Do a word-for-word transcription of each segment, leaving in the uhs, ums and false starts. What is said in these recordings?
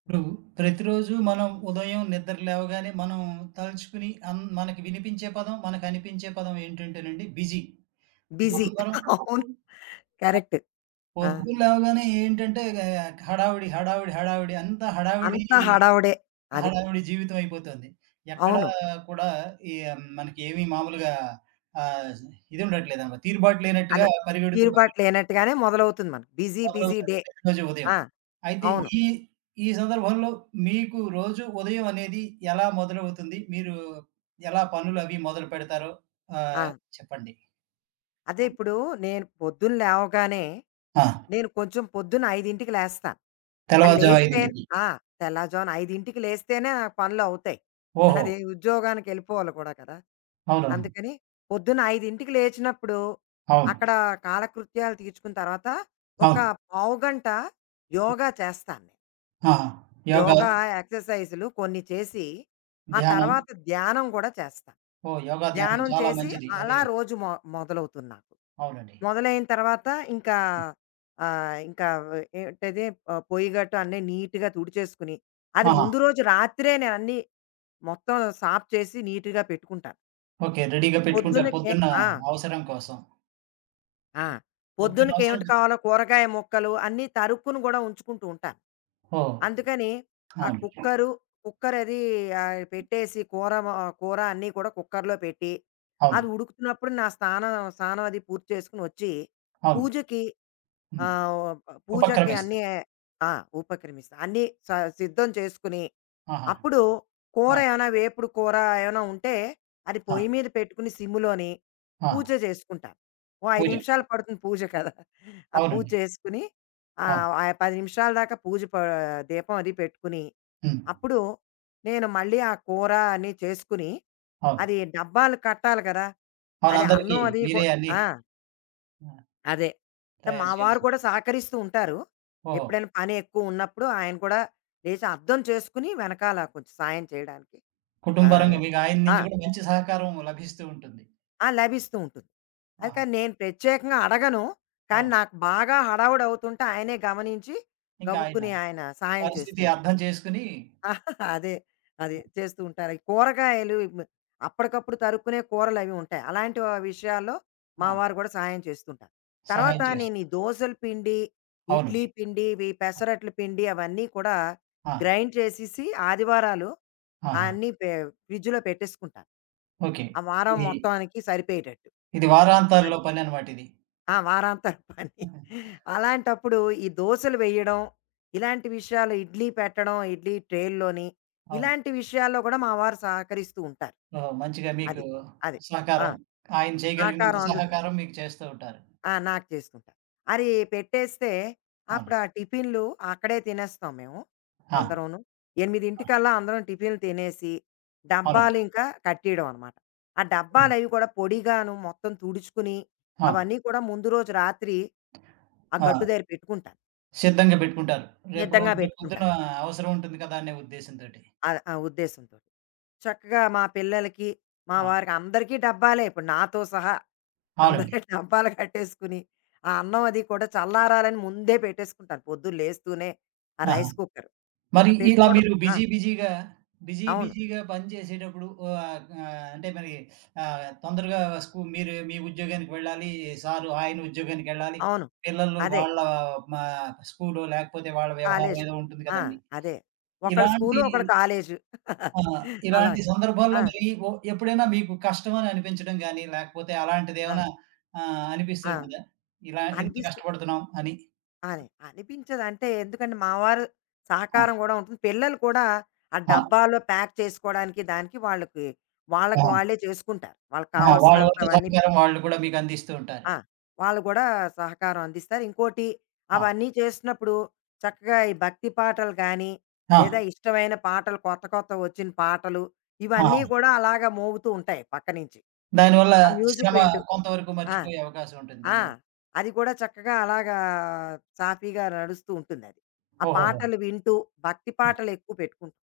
ఇప్పుడు ప్రతిరోజు మనం ఉదయం నిద్ర లేవగానే మనం తలుచుకుని అన్ మనకి వినిపించే పదం, మనకనిపించే పదం ఏంటంటేనండి బిజీ. బిజీ. అందరం అవును. కరెక్ట్. ఆ! పొద్దున లేవగానే ఏంటంటే గ హడావిడి, హడావిడి, హడావిడి అంతా హడావిడి, అంతా హడావుడే. అది. హడావిడి జీవితం అయిపోతుంది. ఎక్కడా అవును. కూడా ఈ ఆ, మనకి ఏమి మామూలుగా ఆహ్, ఇది ఉండట్లేదనమాట. తీరుబాటు లేనట్టుగా అదే. పరిగెడుతూ తీరుబాటు లేనట్టుగానే మొదలవుతుంది మనకు. బిజీ బిజీ మొదలవుతాది డే. ప్రతిరోజు ఉదయం. ఆ! అయితే అవును. ఈ ఈ సందర్భంలో మీకు రోజు ఉదయం అనేది ఎలా మొదలవుతుంది? మీరు ఎలా పనులవి మొదలు పెడతారో ఆ! ఆహ్, చెప్పండి? అదే. ఇప్పుడు నేను పొద్దున్న లేవగానే ఆ! నేను కొంచెం పొద్దున్న ఐదుకి లేస్తాను. ఆ తెల్లవారుజాము లేస్తే ఐదుకి. ఆ! తెల్లవారుజామున ఐదుకి లేస్తేనే నాకు పనులవుతాయి. ఓహో! అది ఉద్యోగానికెళ్ళిపోవాలి కూడా కదా! అవునవును. అందుకని పొద్దున్న ఐదుకి లేచినప్పుడు అక్కడ అవును. కాలకృత్యాలు తీర్చుకున్న తర్వాత ఒక అవును. పావుగంట యోగా చేస్తాను. నేను. ఆహా! యోగా, యోగా ఎక్సర్సైజులు కొన్ని చేసి, ఆ ధ్యానం. తర్వాత ధ్యానం కూడా చేస్తా. ఓహ్! యోగా, ధ్యానం ధ్యానం చాలా చేసి మంచిది. అది అలా రోజు మొ మొదలవుతుంది నాకు. అవునండి. మొదలైన తర్వాత ఇంకా ఆహ్, ఇంకా ఏంటది ఆహ్, పొయ్యి గట్టు అన్నీ నీట్‌గా తుడిచేసుకుని, అది ఆహా! ముందు రోజు రాత్రే నేనన్నీ మొత్తం సాఫ్ చేసి నీట్‌గా పెట్టుకుంటాను. ఓకే. రెడీగా పెట్టుకుంటారు పొద్దున్నకే. పొద్దున్న ఆ! అవసరం కోసం. ఆ! పొద్దున్న పొద్దునకి అవసరం ఏమిటి కదా! కావాలో కూరగాయ ముక్కలు అన్నీ తరుక్కును గూడా ఉంచుకుంటూ ఉంటాను. ఓహ్! అందుకని ఆ అవును. కుక్కరు, కుక్కర్ అది ఆహ్, పెట్టేసి కూర మ కూర అన్నీ కూడా కుక్కర్‌లో పెట్టి, అది అవును. ఉడుకుతున్నప్పుడు నా స్నానం స్నానం అది పూర్తి చేసుకొని వచ్చి, అవును. పూజకి హ్మ్. ఆహ్, పూజకి అన్నీ ఉపక్రమిస్తారు. ఆ! ఉపక్రమిస్తా. అన్నీ స సిద్ధం చేసుకుని ఆహా! అప్పుడు కూర ఆ! ఏమైనా వేపుడు కూర ఏమైనా ఉంటే అది ఆ! పొయ్యి మీద పెట్టుకుని సిమ్ములోని ఆ! పూజ చేసుకుంటాను. ఓ ఐదు పూజ. నిమిషాలు పడుతుంది పూజ కదా! ఆ పూజ అవునండి. చేసుకుని అవును. ఆహ్, ఆ పది నిమిషాల దాకా పూజ ప దీపం అది పెట్టుకుని, హ్మ్. అప్పుడు నేను మళ్ళీ ఆ కూర అన్నీ చేసుకుని, అది అవును. డబ్బాలు కట్టాలి కదా! అవును. అది అందరికీ అన్నం అది కూ మీరే అన్నీ ఆ! ఆ! అదే. సో, మా తయారు వారు చేయాల్సింది. కూడా సహకరిస్తూ ఉంటారు. ఓహో! ఎప్పుడైనా పని ఎక్కువ ఉన్నప్పుడు ఆయన కూడా లేచి అర్థం చేసుకుని వెనకాల కొంచెం సాయం చేయడానికి ఆ! కుటుంబపరంగా మీకు ఆయన ఆ! నుంచి కూడా మంచి సహకారం లభిస్తూ ఉంటుంది. ఆ! లభిస్తూ ఉంటుంది. అది. ఆహా! కానీ నేను ప్రత్యేకంగా అడగను. కానీ అవును. నాకు బాగా హడావుడి అవుతుంటే ఆయనే గమనించి ఇంకా ఆయన గబుక్కుని ఆయన సహాయం చేస్తూ పరిస్థితి ఉంటారు. అర్థం చేసుకొని ఆహ్, అదే. అదే. చేస్తూ ఉంటారు. ఈ కూరగాయలు మ్ అప్పటికప్పుడు తరుక్కునే కూరలవి ఉంటాయి. అలాంటి వ విషయాల్లో మా ఆ! వారు కూడా సహాయం చేస్తుంటారు. తర్వాత సహాయం చేస్తారు. నేను ఈ దోసల పిండి, ఇడ్లీ అవునండి. పిండి, ఇవి పెసరట్ల పిండి అవన్నీ కూడా ఆ! గ్రైండ్ చేసేసి ఆదివారాలు ఆ ఆహా! అన్నీ పె ఫ్రిడ్జ్‌లో పెట్టేసుకుంటాను. ఓకే. ఆ వారం ఇది మొత్తానికి సరిపోయేటట్టు. ఇది వారాంతాల్లో అది. పననమాట ఇది. ఆ! వారాంతపు పని. ఆహా! అలాంటప్పుడు ఈ దోసలు వేయడం, ఇలాంటి విషయాలు ఇడ్లీ పెట్టడం, ఇడ్లీ ట్రేల్లోని, అవును. ఇలాంటి విషయాల్లో కూడా మా వారు సహకరిస్తూ ఉంటారు. ఓహో! మంచిగా మీకు అది. అది. ఆ! సహకారం ఆయన చేయగలిగినంత సహకారం అందుతుంది. సహకారం మీకు చేస్తూ ఉంటారు. ఆ! నాకు చేసుకుంటా. అది పెట్టేస్తే అవును. అప్పుడు ఆ టిఫిన్‌లు అక్కడే తినేస్తాం మేము ఆ! అందరూను. ఆ! 8:00కల్లా అందరం టిఫిన్‌లు తినేసి, అవునండి. డబ్బాలు ఇంకా కట్టేయడం అనమాట. ఆ హ్మ్. డబ్బాలవి కూడా పొడిగాను మొత్తం తుడుచుకుని, ఆ! అవన్నీ కూడా ముందు రోజు రాత్రి ఆ గట్టు ఆ! దగ్గర పెట్టుకుంటాను. సిద్ధంగా పెట్టుకుంటారు. రేపు రో నిద్దంగా రేపు పొద్దున పెట్టుకుంటాను. అవసరం ఉంటుంది కదా అనే ఉద్దేశ్యంతోటి. ఆ ఆ ఉద్దేశంతోటి. చక్కగా మా పిల్లలకి, మా ఆ! వారికి అందరికీ డబ్బాలే ఇప్పుడు నాతో సహా. అందరూ అవునండి. డబ్బాలు కట్టేసుకుని, ఆ అన్నం అది కూడా చల్లారాలని ముందే పెట్టేసుకుంటాను. పొద్దున్న లేస్తూనే ఆ ఆహా! Rice cooker. ఆ మరి ఇలా పెట్టుకోవడం. మీరు ఆ! బిజీ బిజీగా, బిజీ అవును. బిజీగా పని చేసేటప్పుడు ఆహ్, ఆహ్, అంటే మరి ఆహ్, తొందరగా స్కూ మీరు మీ ఉద్యోగానికి వెళ్ళాలి. సారు ఆయన ఉద్యోగానికెళ్ళాలి. అవును. పిల్లలు అదే. వాళ్ళ మా స్కూలు లేకపోతే వాళ్ళ వ్యవహారం కాలేజు. ఏదో ఉంటుంది ఆ! కదండీ. అదే. ఒకళ్ళు స్కూలు, ఇలాంటి ఒకళ్ళు కాలేజు. ఆ! అది. ఇలాంటి అలాగా. ఆ! సందర్భాల్లో మరి ఒ ఎప్పుడైనా మీకు కష్టమని అనిపించడం గాని, లేకపోతే ఆ! అలాంటిదేమన్నా ఆహ్, ఆ! అనిపిస్తుంటదా? ఇలా ఇంత అనిపిస్తూ కష్టపడుతున్నాం అని. అని అనిపించదు. అంటే ఎందుకంటే మా వారు ఆ! సహకారం గూడా ఉంటుంది. పిల్లలు కూడా ఆ ఆ! డబ్బాలో ప్యాక్ చేసుకోవడానికి దానికి వాళ్ళకి ఆ! వాళ్ళకి వాళ్ళే చేసుకుంటారు. వాళ్ళకి ఆ! వాళ్ళ వంతు కావాల్సినంతవన్నీ. సహకారం వాళ్ళు కూడా మీకు అందిస్తూ ఉంటారు. ఆ! వాళ్ళు గూడా సహకారం అందిస్తారు. ఇంకోటి ఆ! అవన్నీ చేస్తున్నప్పుడు చక్కగా ఈ భక్తి పాటలు గానీ, ఆ! లేదా ఇష్టమైన పాటలు కొత్త కొత్త వచ్చిన పాటలు ఆహా! ఇవన్నీ గూడా అలాగా మోగుతూ ఉంటాయి పక్క నుంచి. దానివల్ల ఆ మ్యూజిక్ శ్రమ వింటూ. కొంతవరకు ఆ! మర్చిపోయే అవకాశం ఉంటుంది ఆ! దానివల్ల. అది కూడా చక్కగా అలాగా సాఫీగా నడుస్తూ ఉంటుందది. ఆ ఓహోహో! పాటలు వింటూ, భక్తి పాటలు ఎక్కువ పెట్టుకుంటాం.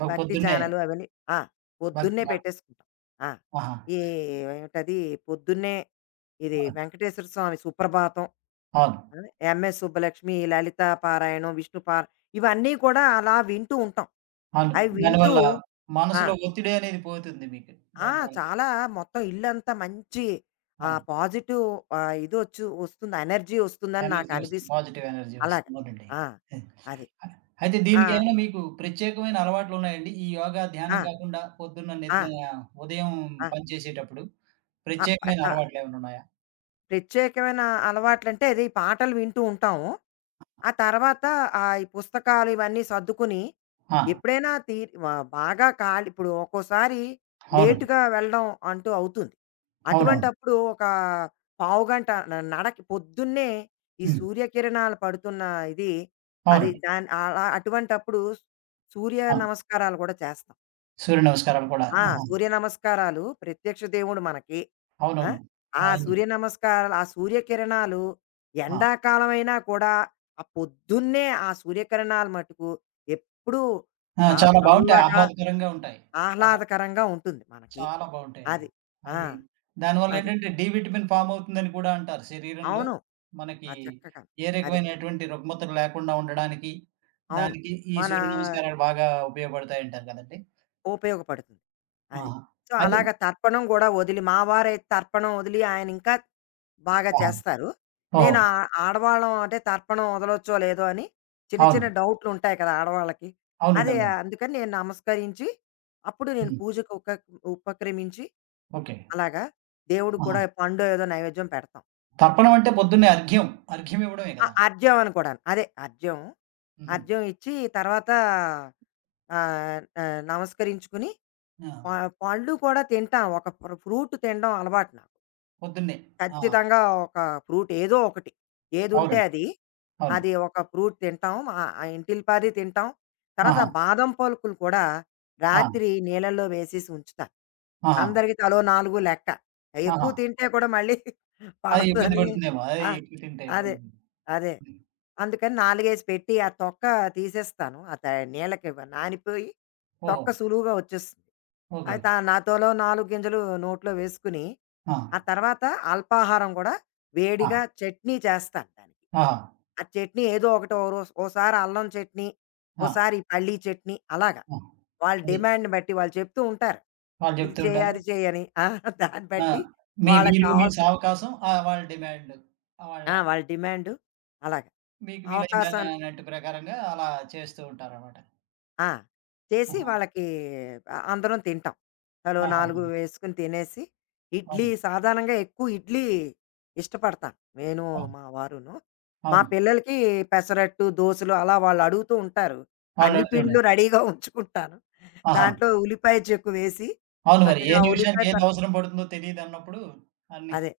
ఈ ఆ! భక్తి పొద్దున్నే ఛానల్ అవన్నీ ఆ! భక్తి పొద్దున్నే పాట. పెట్టేసుకుంటాం. ఆ! ఆహా! ఈ ఏమిటది పొద్దున్నే ఇది ఆ! వెంకటేశ్వర స్వామి సుప్రభాతం, అవును. ఆ! ఎంఎస్ సుబ్బలక్ష్మి, లలితా పారాయణం, విష్ణు పారా ఇవన్నీ కూడా అలా వింటూ ఉంటాం. అవును. అవి వింటూ. దానివల్ల ఆ! మనసులో ఒత్తిడి అనేది పోతుంది మీకు. ఆ! దానివల్ల. చాలా. మొత్తం ఇల్లంతా మంచి ఆ! ఆహ్, పాజిటివ్ ఆహ్, ఇదొచ్చు వస్తుంది. ఎనర్జీ వస్తుందని ఎనర్జీ వస్తుంది. నాకనిపిస్తుంది. పాజిటివ్ ఎనర్జీ అలాగా. వస్తుంది. అవునండి. ఆ! అది. అహ్, అయితే ఆ! దీనికేమైనా మీకు ప్రత్యేకమైన అలవాట్లున్నాయండి? ఈ యోగా, ఆ! ధ్యానం కాకుండా పొద్దున్న ఆ! నిద్ర ఉదయం ఆ! పని చేసేటప్పుడు ఆ! ఆ! ప్రత్యేకమైన ఆ! అలవాట్లేమన్నున్నాయా? ప్రత్యేకమైన అలవాట్లంటే అది పాటలు వింటూ ఉంటాము. ఆ తర్వాత ఆహ్, ఈ పుస్తకాలు ఇవన్నీ సర్దుకుని ఆ! ఎప్పుడైనా తీ వ బాగా ఖాళీ ఇప్పుడు ఒక్కోసారి అవునండి. లేట్‌గా వెళ్ళడం అంటూ అవుతుంది. అవునవును. అటువంటప్పుడు ఒక పావుగంట న నడక పొద్దున్నే ఈ హ్మ్. సూర్యకిరణాలు పడుతున్న ఇది అది అవునండి. దాని అలా అటువంటప్పుడు సూర్య ఆ! నమస్కారాలు కూడా చేస్తాం. సూర్య నమస్కారాలు కూడా. ఆ! ఆహా! సూర్య నమస్కారాలు ప్రత్యక్ష దేవుడు మనకి. ఆ! అవునవును. ఆ ఆయన్ని సూర్య నమస్కారాలు, ఆ సూర్యకిరణాలు ఆ! ఎండాకాలమైనా కూడా ఆ పొద్దున్నే ఆ సూర్యకిరణాలు మటుకు ఎప్పుడూ ఆ! చా చాలా బావుంటాయి. చల్లగా, ఆహ్లాదకరంగా ఉంటాయి. చాలా ఆహ్లాదకరంగా ఉంటుంది మనకి. చాలా బావుంటాయండి. అది. ఆ! అది అ అది. దానివల్లేంటంటే డి విటమిన్ ఫార్మ్ అవుతుందని కూడా అంటారు. శరీరంలో అవును. మనకి ఆ! చక్కగా. ఏ అదే. రకమైనటువంటి రుగ్మతలు లేకుండా ఉండడానికి, అవును. దానికి ఈ మనా సూర్య నమస్కారాలు బాగా ఉపయోగపడతాయంటారు కదండీ! ఉపయోగపడుతుంది. అది. ఆహా! సో, అది అలాగ తర్పణం గూడా వదిలి మా వారైతే తర్పణం వదిలి ఆయన ఇంకా బాగా ఆహా! చేస్తారు. ఓహో! నేను ఆ ఆడవాళ్ళం అంటే తర్పణం వదలొచ్చో లేదో అని చిన్న చిన్న అవును. డౌట్లుంటాయి కదా! ఆడవాళ్ళకి. అవునండి. అదే. అవునండి. అందుకని నేను నమస్కరించి, అప్పుడు నేను హ్మ్. పూజకు ఉప ఉపక్రమించి ఓకే. అలాగా దేవుడికి ఆహా! కూడా పండో ఏదో నైవేద్యం పెడతాం. తర్పణం అంటే పొద్దున్నే అర్ఘ్యం. అర్ఘ్యం ఇవ్వడమే ఆ! కదా! అర్జ్యం అని కూడాను. అదే అర్జ్యం. హుహు. అర్జ్యం ఇచ్చి తర్వాత ఆహ్, ఆహ్, నమస్కరించుకుని ఆ! ప పళ్ళు కూడా తింటాం. ఒక ఫ్ర ఫ్రూట్ తినడం అలవాటు నాకు. పొద్దున్నే. ఆ! ఖచ్చితంగా ఒక ఫ్రూట్ ఏదో ఒకటి. ఏదుంటే అవునండి. అది. అవును. అది ఒక ఫ్రూట్ తింటాం. ఆహ్, ఆ ఇంటిల్లిపాది తింటాం. తర్వాత ఆహా! బాదం పలుకులు కూడా ఆ! రాత్రి నీళ్ళల్లో వేసేసి ఉంచుతాను. ఆహా! అందరికి తలో నాలుగు లెక్క. ఎక్కువ ఆహా! తింటే కూడా మళ్ళీ అది ఇబ్బంది పడదని పెడుతుందేమో. అది ఆ! ఎక్కువ తింటే అదే. ఇబ్బంది. అదే. హ్మ్. అందుకని నాలుగేసి పెట్టి ఆ తొక్క తీసేస్తాను. ఆ త నీళ్ళకి ఇవ్వ- నానిపోయి ఓహో! తొక్క సులువుగా వచ్చేస్తుంది. ఓకే. అయితే ఆ నాతోలో నాలుగు గింజలు నోట్లో వేసుకుని, ఆ! ఆ తర్వాత అల్పాహారం కూడా ఆ! వేడిగా చట్నీ చేస్తాను దానికి. ఆ! ఆ చట్నీ ఏదో ఒకటి ఓ రోస్ ఓసారి అల్లం చట్నీ, ఆ! ఓసారి పల్లీ చట్నీ అలాగా. ఆ! వాళ్ళ అది. డిమాండ్‌ని బట్టి వాళ్ళు చెప్తూ ఉంటారు. వాళ్ళు ఇది చెప్తూ చేయి, ఉంటారు. అది చేయని. ఆ! దాన్ని ఆ! బట్టి మీ వాళ్ళకి వీలు, మీ కావాల్సిన సావకాశం ఆహ్, వాళ్ళ డిమాండ్. వాళ్ళ ఆ! వాళ్ళ డిమాండు అలాగా. మీకు వీలైన అవకాశం. అన్నట్టు ప్రకారంగా అలా చేస్తూ ఉంటారనమాట. ఆ! చేసి ఆహా! వాళ్ళకి ఆహ్, అందరం తింటాం. అలో ఆహాహా! నాలుగు వేసుకొని తినేసి, ఇడ్లీ అవును. సాధారణంగా ఎక్కువ ఇడ్లీ ఇష్టపడతాను. నేను, అవును. మా వారును. మా అవును. పిల్లలకి పెసరట్టు, దోసలు అలా వాళ్ళు అడుగుతూ ఉంటారు. అన్ని వాళ్ళడుగుతూ పిండ్లు ఉంటారు. రెడీగా ఉంచుకుంటాను. ఆహా! దాంట్లో ఉల్లిపాయ చెక్కు వేసి, అవును మరి. ఏ చక్కగా ఉల్లిపాయ నిమిషానికి ఏది తర్ అవసరం పడుతుందో తెలీదన్నప్పుడు అన్నీ, అదే.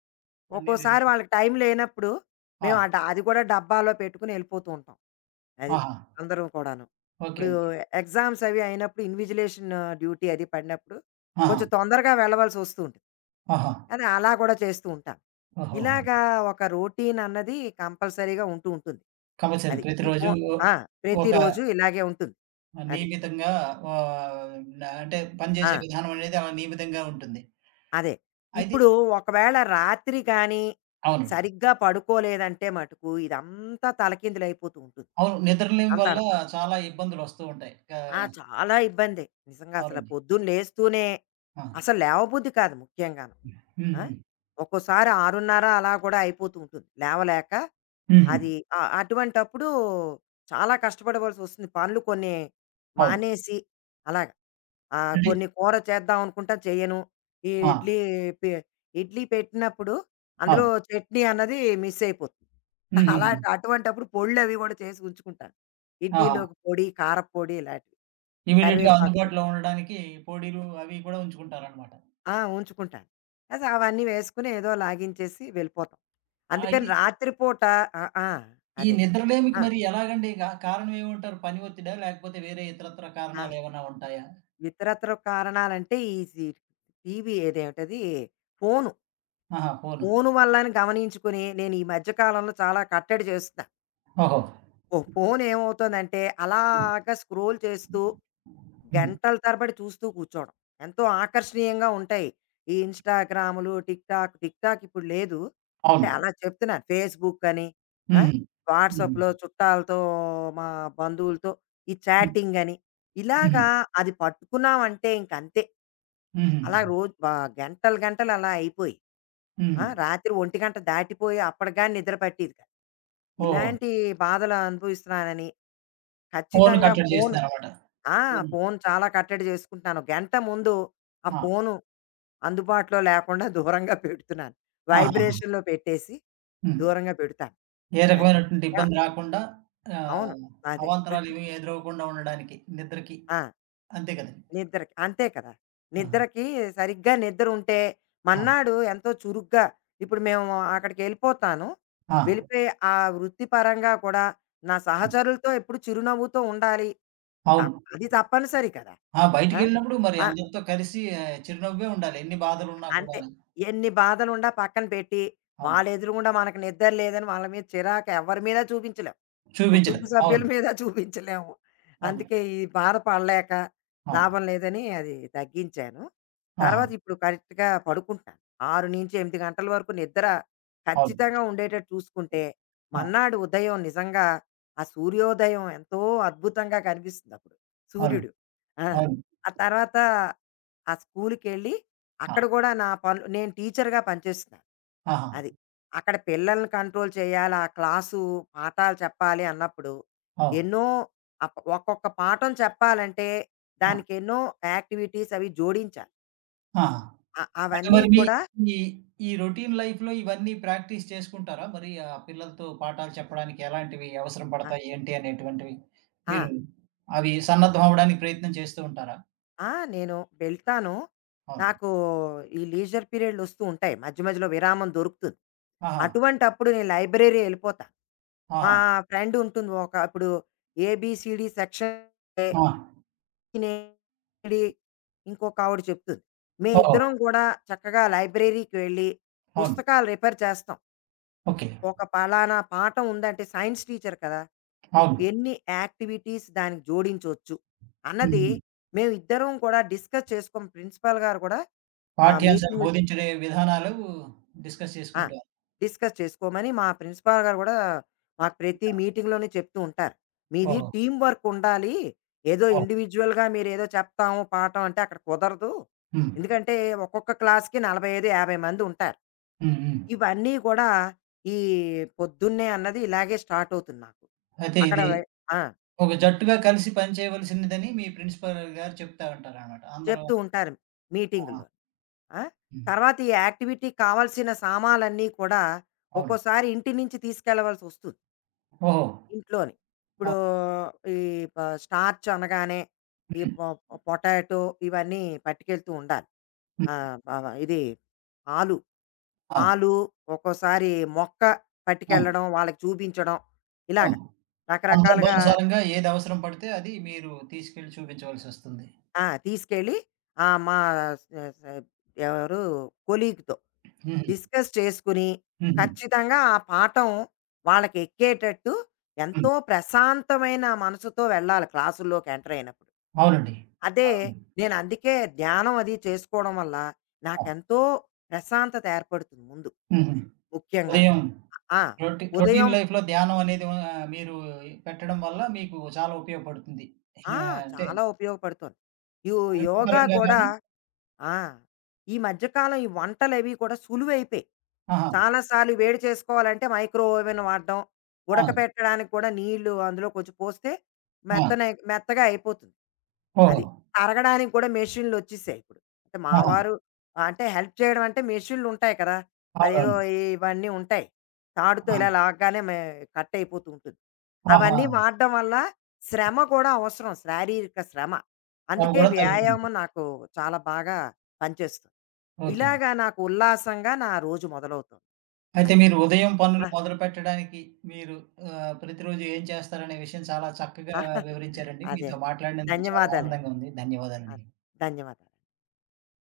అన్నీ ఒక్కోసారి రెడీగా వాళ్ళకి టైం లేనప్పుడు మేము ఆ ఆ! డ అది కూడా డబ్బాలో పెట్టుకుని వెళ్ళిపోతూ ఉంటాం. అది. ఆహా! అందరం కూడాను. ఓకే. ఇప్పుడు ఓకే. ఎగ్జామ్స్ అవి అయినప్పుడు ఇన్విజిలేషన్ డ్యూటీ అది పడినప్పుడు ఆహా! కొంచెం తొందరగా వెళ్ళవలసొస్తూ ఉంటుంది. ఆహా! కానీ అలా కూడా చేస్తూ ఉంటాను. ఓహోహో! ఇలాగా ఒక రొటీన్ అన్నది కంపల్సరీగా ఉంటూ ఉంటుంది. కంపల్సరీ అది. ఈ ప్రతిరోజు ఫోన్. ఆ! ఒక ప్రతిరోజు ఇలాగే ఉంటుంది. అది. నియమితంగా ఆహ్, న అంటే ఆ! పనిచేసే విధానం అనేది అలా నియమితంగా ఉంటుంది. అదే. అయితే ఇప్పుడు ఒకవేళ రాత్రి గానీ, అవునండి. సరిగ్గా పడుకోలేదంటే మటుకు ఇదంతా తలకిందులైపోతూ ఉంటుంది. అవును. నిద్రలేమి వల్ల అంతాను. చాలా ఇబ్బందులొస్తూ ఉంటాయి. గా ఆ! చాలా ఇబ్బందే. నిజంగా అసల అవునండి. పొద్దున్న లేస్తూనే ఆ! అసలు లేవబుద్ధి కాదు ముఖ్యంగాను. హ్మ్. ఆ! హ్మ్. ఒక్కోసారి ఆరున్నర అలా కూడా అయిపోతూ ఉంటుంది. లేవలేక హుహు. అది అ అటువంటప్పుడు చాలా కష్టపడవలసొస్తుంది. పనులు కొన్ని అవును. మానేసి అలాగ. ఆ! అంటే కొన్ని కూర చేద్దాం అనుకుంటా చెయ్యను. ఈ ఆ! ఇడ్లీ పె ఇడ్లీ పెట్టినప్పుడు అందులో అవును. చట్నీ అన్నది మిస్ అయిపోతుంది. హుహుహు. అలాంటి అటువంటప్పుడు పొళ్ళవి గూడా చేసి ఉంచుకుంటాను. ఆహా! ఇడ్లీలోకి పొడి, కారప్పొడి ఇలాంటివి. ఇమ్మీడియేట్‌గా కరివేపాకు పొడి. అందుబాటులో ఉండడానికి పొడిలు అవి కూడా ఉంచుకుంటారనమాట. ఆ! ఉంచుకుంటాను. అయితే అవన్నీ వేసుకొని ఏదో లాగించేసి వెళ్ళిపోతాం. అందుకని అయితే రాత్రి పూట ఆ! ఆ! ఈ అదే. నిద్రలేమికి ఆ! మరి ఎలాగండి కా కారణం ఏమంటారు? పని ఒత్తిడా? లేకపోతే వేరే ఇతరత్ర ఆ! కారణాలేమన్నా ఉంటాయా? ఇతరత్ర కారణాలంటే ఈ సి టీవీ ఇదేంటది ఫోను. ఆహా! ఫోను. ఫోను వల్లని గమనించుకుని నేను ఈ మధ్య కాలంలో చాలా కట్టడి చేస్తున్నా. ఓహో! ఓ ఫోను ఏమవుతోందంటే హ్మ్. అలాగా స్క్రోల్ చేస్తూ హ్మ్. గంటల తరబడి చూస్తూ కూర్చోవడం. ఎంతో ఆకర్షణీయంగా ఉంటాయి. ఈ ఇన్‌స్టాగ్రాములు, టిక్‌టాక్, టిక్‌టాక్ ఇప్పుడు లేదు. అంటే అవును. అలా చెప్తున్నాను. ఫేస్‌బుక్ అని ఆ! హ్మ్. హుహు. వాట్సాప్‌లో చుట్టాలతో, మా బంధువులతో ఈ హ్మ్. చాటింగ్ అని హ్మ్. ఇలాగా అది పట్టుకున్నామంటే ఇంకంతే. అలా హుహుహు. రోజు బా గంటలు గంటలు అలా అయిపోయి. హ్మ్. ఆ! రాత్రి ఒంటి గంట దాటిపోయి అప్పటికి గాని నిద్ర పట్టేది కాదు. ఓహ్! ఇలాంటి బాధలు అనుభవిస్తున్నానని ఫోను ఖచ్చితంగా కట్టడి ఫోను. చేస్తున్నారన్నమాట. ఆ! ఫోను. ఫోను చాలా కట్టడి చేసుకుంటున్నాను. గంట ముందు ఆ ఆ! ఫోను అందుబాటులో లేకుండా దూరంగా పెడుతున్నాను. ఆహాహా! వైబ్రేషన్‌లో పెట్టేసి హ్మ్. దూరంగా పెడతాను. ఏ అది. రకమైనటువంటి యాహ్! ఇబ్బంది రాకుండా అవును. ఆహ్, అదే. అవాంతరాలేమీ ఎదురవ్వకుండా ఉండడానికి నిద్రకి. ఆ! అంతే కదండీ. నిద్రకి. అంతే కదా! ఆహా! నిద్రకి సరిగ్గా నిద్రుంటే, ఆ! మన్నాడు ఎంతో చురుగ్గా ఇప్పుడు మేము అక్కడికెళ్ళిపోతాను. ఆ! వెళ్ళిపోయి ఆ వృత్తిపరంగా కూడా నా ఆ! సహచరులతో ఎప్పుడు చిరునవ్వుతో ఉండాలి. అవును. తప్ అది తప్పనిసరి కదా! ఆ! ఆ! బయటికెళ్ళినప్పుడు మరి ఆ! అందరితో కలిసి ఆహ్, చిరునవ్వే ఉండాలి. ఎన్ని బాధలున్నా అంతే. కూడాను. ఎన్ని బాధలుండా పక్కన పెట్టి, అవును. వాళ్ళెదురుగుండా మనకు నిద్ర లేదని వాళ్ళ మీద చిరాకు ఎవరి మీద చూపించలేం. కుటుంబ చూపించలేదు. సభ్యుల అవును. మీద చూపించలేము. అవును. అందుకే ఈ బాధ పడలేక ఆ! లాభం లేదని అది తగ్గించాను. ఆహా! తర్వాత ఇప్పుడు కరెక్ట్‌గా పడుకుంటాను. ఆరు నుంచి ఎనిమిది గంటల వరకు నిద్ర అవును. ఖచ్చితంగా ఉండేటట్టు చూసుకుంటే, ఆ! మర్నాడు ఉదయం నిజంగా ఆ సూర్యోదయం ఎంతో అద్భుతంగా కనిపిస్తుందప్పుడు అవును. సూర్యుడు. ఆ! అవును. ఆ తర్వాత ఆ స్కూలుకెళ్ళి ఆ! అక్కడ గూడా నా పనులు నేను టీచర్‌గా పనిచేస్తున్నాను. ఆహా! అది. అక్కడ పిల్లల్ని కంట్రోల్ చేయాలి. ఆ క్లాసు పాఠాలు చెప్పాలి అన్నప్పుడు అవును. ఎన్నో అప్ ఒక్కొక్క పాఠం చెప్పాలంటే ఆ! దానికెన్నో యాక్టివిటీస్ అవి జోడించాలి. ఆహా! అ అంటే అవన్నీ మరి మీ కూడా ఈ ఈ రొటీన్ లైఫ్‌లో ఇవన్నీ ప్రాక్టీస్ చేసుకుంటారా? మరి ఆ పిల్లలతో పాఠాలు చెప్పడానికి ఎలాంటివి అవసరం ఆ! పడతాయి? ఏంటి అనేటువంటివి? ఆ! మీరు అవి సన్నద్ధం అవ్వడానికి ప్రయత్నం చేస్తూ ఉంటారా? ఆ! నేను వెళ్తాను. అవును. నాకు ఈ లీజర్ పీరియడ్‌లు వస్తూ ఉంటాయి. మధ్య మధ్యలో విరామం దొరుకుతుంది. ఆహా! అటువంటప్పుడు నేను లైబ్రరీ ఎళ్ళిపోతా. మా ఆహా! ఫ్రెండ్ ఉంటుంది. ఒక ఇప్పుడు ఏబీసీడీ సెక్షన్ ఆ! తినేడి ఇంకొకావిడ చెప్తుంది. ఓహో! మేమిద్దరం గూడా చక్కగా లైబ్రరీకి వెళ్ళి, అవును. పుస్తకాలు రిఫర్ చేస్తాం. ఓకే. ఒక పలానా పాఠం ఉందంటే సైన్స్ టీచర్ కదా! ఉ అవును. ఎన్ని యాక్టివిటీస్ దానికి జోడించొచ్చు అన్నది హుహు. మేమిద్దరం కూడా డిస్కస్ చేసుకోం. ప్రిన్సిపల్ గారు కూడా ఆహ్, పాఠ్యాంశాలు మీటింగులు. బోధించే విధానాలు డిస్కస్ ఆ! చేసుకుంటారు. డిస్కస్ చేసుకోమని మా ప్రిన్సిపాల్ గారు గూడా మాకు ప్రతి మీటింగ్‌లోని చెప్తూ ఉంటారు. "మీది ఓహో! టీమ్ వర్క్ ఉండాలి. ఏదో ఓహ్! ఇండివిడ్యుయల్‌గా మీరేదో చెప్తాము, పాఠం అంటే అక్కడ కుదరదు. హ్మ్. ఎందుకంటే ఒక్కొక్క క్లాస్‌కి నలభై ఐదు, యాభై మంది ఉంటారు." హ్మ్. హ్మ్. ఇవన్నీ కూడా ఈ పొద్దున్నే అన్నది ఇలాగే స్టార్ట్ అవుతుంది నాకు. అయితే అక్కడ ఇది వె ఆ! ఒక జట్టుగా కలిసి పనిచేయవలసినదని మీ ప్రిన్సిపల్ గారు చెప్తా ఉంటారనమాట. అందరూ చెప్తూ ఉంటారు ఆహా! మీటింగుల్లో. ఆ! హ్మ్. తర్వాత ఈ యాక్టివిటీకి కావాల్సిన సామాలన్నీ కూడా అవును. ఒక్కోసారి ఇంటి నుంచి తీసుకెళ్ళవలసొస్తుంది. ఓహో! ఇంట్లోని. ఆ! ఇప్పుడు ఈ ప స్టార్చ్ అనగానే ఈ హ్మ్. పొ పొటాటో ఇవన్నీ పట్టుకెళ్తూ ఉండాలి. హ్మ్. ఆహ్, వ వ ఇది ఆలు, అవును. ఆలు ఒక్కోసారి మొక్క అవును. పట్టుకెళ్ళడం, వాళ్ళకి చూపించడం ఇలాగ అవును. రకరకాలుగా. సందర్భానుసారంగా ఏది అవసరం పడితే అది మీరు తీసుకెళ్ళి చూపించవలసొస్తుంది. ఆ! తీసుకెళ్ళి ఆహ్, మా స స ఎవరు కొలీగ్‌తో హుహు. డిస్కస్ చేసుకుని, హుహు. ఖచ్చితంగా ఆ పాఠం వాళ్ళకెక్కేటట్టు ఎంతో హ్మ్. ప్రశాంతమైన మనసుతో వెళ్ళాలి క్లాసుల్లోకి ఎంటర్ అయినప్పుడు. అవునండి. అదే. అవును. నేనందుకే ధ్యానం అది చేసుకోవడం వల్ల అవును. నాకెంతో ప్రశాంతత ఏర్పడుతుంది ముందు హుహు. ముఖ్యంగాను. ఉదయం ఆ! రొటీ రొటీన్ ఉదయం లైఫ్‌లో ధ్యానం అనేది ఆహ్, మీరు పెట్టడం వల్ల మీకు చాలా ఉపయోగపడుతుంది. ఆహ్, ఆ! అంటే చాలా ఉపయోగపడుతోంది. యు యోగా వృత్తిపరంగా కూడా గాని ఆ! ఈ మధ్య కాలం ఈ వంటలవి కూడా సులువైపోయాయి. ఆహా! చాలా సార్లు వేడి చేసుకోవాలంటే మైక్రో ఓవెన్ వాడడం, ఆ! ఉడకపెట్టడానికి కూడా నీళ్ళు అందులో కొంచెం పోస్తే ఆ! మెత్తనై మెత్తగా అయిపోతుంది. ఓహో! అది. తరగడానికి కూడా మెషిన్‌లొచ్చేసాయి ఇప్పుడు. అంటే మా ఆహా! వారు అంటే హెల్ప్ చేయడం అంటే మెషిన్‌లుంటాయి కదా! అదేదో అవునవును. ఇవన్నీ ఉంటాయి. తాడుతో ఆ! ఇలా లాగగానే మే కట్ అయిపోతూ ఉంటుంది. ఆహా! అవన్నీ వాడడం వల్ల శ్రమ కూడా అవసరం. శారీరక శ్రమ. శ్రమ అందుకే గూడా తగ్గుతుంది. వ్యాయామం నాకు చాలా బాగా పనిచేస్తుంది. ఓకే. ఇలాగా నాకు ఉల్లాసంగా నా రోజు మొదలవుతుంది. అయితే అది. మీరు ఉదయం పనులు ఆ! మొదలుపెట్టడానికి మీరు ఆహ్, ప్రతిరోజు ఏం చేస్తారనే విషయం చాలా చక్కగా ఆ, అదే. వివరించారండి. అదే. మీతో మాట్లాడినందుకు చాలా ధన్యవాదాలండి. ఆనందంగా ఉంది. ఆ! ధన్యవాదాలండి. ధన్యవాదాలు.